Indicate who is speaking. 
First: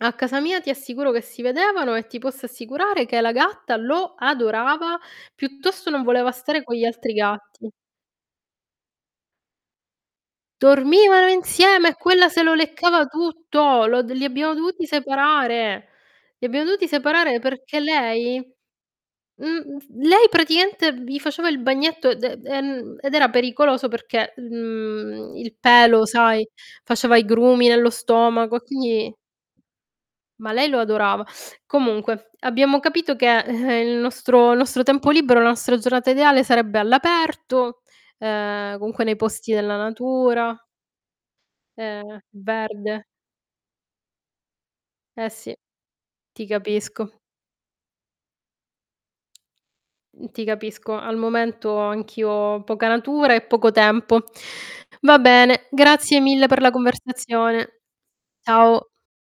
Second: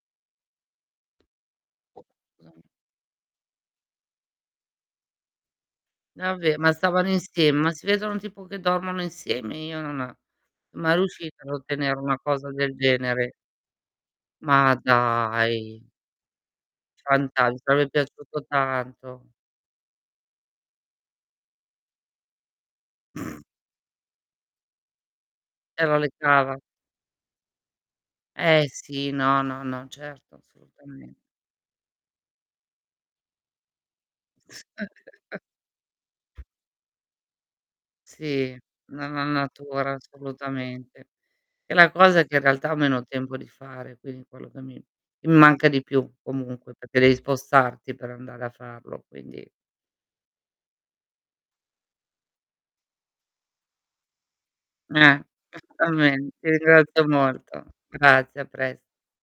Speaker 1: A casa mia ti assicuro che si vedevano e ti posso
Speaker 2: [unintelligible]
Speaker 1: assicurare che la gatta lo adorava, piuttosto non voleva
Speaker 2: Vabbè
Speaker 1: stare
Speaker 2: ma
Speaker 1: con gli
Speaker 2: stavano
Speaker 1: altri
Speaker 2: insieme,
Speaker 1: gatti.
Speaker 2: ma si vedono tipo che dormono insieme, io non mai
Speaker 1: Dormivano
Speaker 2: riuscita ad
Speaker 1: insieme e
Speaker 2: ottenere una
Speaker 1: quella se
Speaker 2: cosa
Speaker 1: lo
Speaker 2: del
Speaker 1: leccava
Speaker 2: genere.
Speaker 1: tutto, lo li abbiamo
Speaker 2: Ma
Speaker 1: dovuti
Speaker 2: dai.
Speaker 1: separare. Li abbiamo dovuti separare,
Speaker 2: Fantas mi
Speaker 1: perché
Speaker 2: sarebbe piaciuto
Speaker 1: lei
Speaker 2: tanto.
Speaker 1: mhmm, lei praticamente gli faceva il bagnetto, d ehm, ed era pericoloso perché, mhmm, il
Speaker 2: Se la
Speaker 1: pelo sai,
Speaker 2: leccava.
Speaker 1: faceva i grumi nello stomaco e
Speaker 2: Ehm, sì,
Speaker 1: quindi
Speaker 2: no, no, no, certo
Speaker 1: ma lei lo
Speaker 2: assolutamen
Speaker 1: adorava. Comunque abbiamo capito che, il nostro il
Speaker 2: S
Speaker 1: nostro tempo libero, la nostra giornata ideale sarebbe all'aperto,
Speaker 2: Sì,
Speaker 1: ehm, comunque nei
Speaker 2: nella
Speaker 1: posti della
Speaker 2: natura
Speaker 1: natura.
Speaker 2: assolutamente. È la
Speaker 1: Ehm,
Speaker 2: cosa che in realtà ho
Speaker 1: verde.
Speaker 2: meno tempo di fare, quindi quello che mi che
Speaker 1: Ehm,
Speaker 2: mi
Speaker 1: sì,
Speaker 2: manca di più
Speaker 1: ti
Speaker 2: comunque, perché devi
Speaker 1: capisco.
Speaker 2: spostarti per andare a farlo, quindi.
Speaker 1: Ti capisco, al momento anch'io ho poca natura e poco tempo. Va
Speaker 2: Ehm,
Speaker 1: bene, grazie
Speaker 2: certamen
Speaker 1: mille
Speaker 2: ti
Speaker 1: per la
Speaker 2: ringrazio molto.
Speaker 1: conversazione.
Speaker 2: Grazie a pres
Speaker 1: Ciao.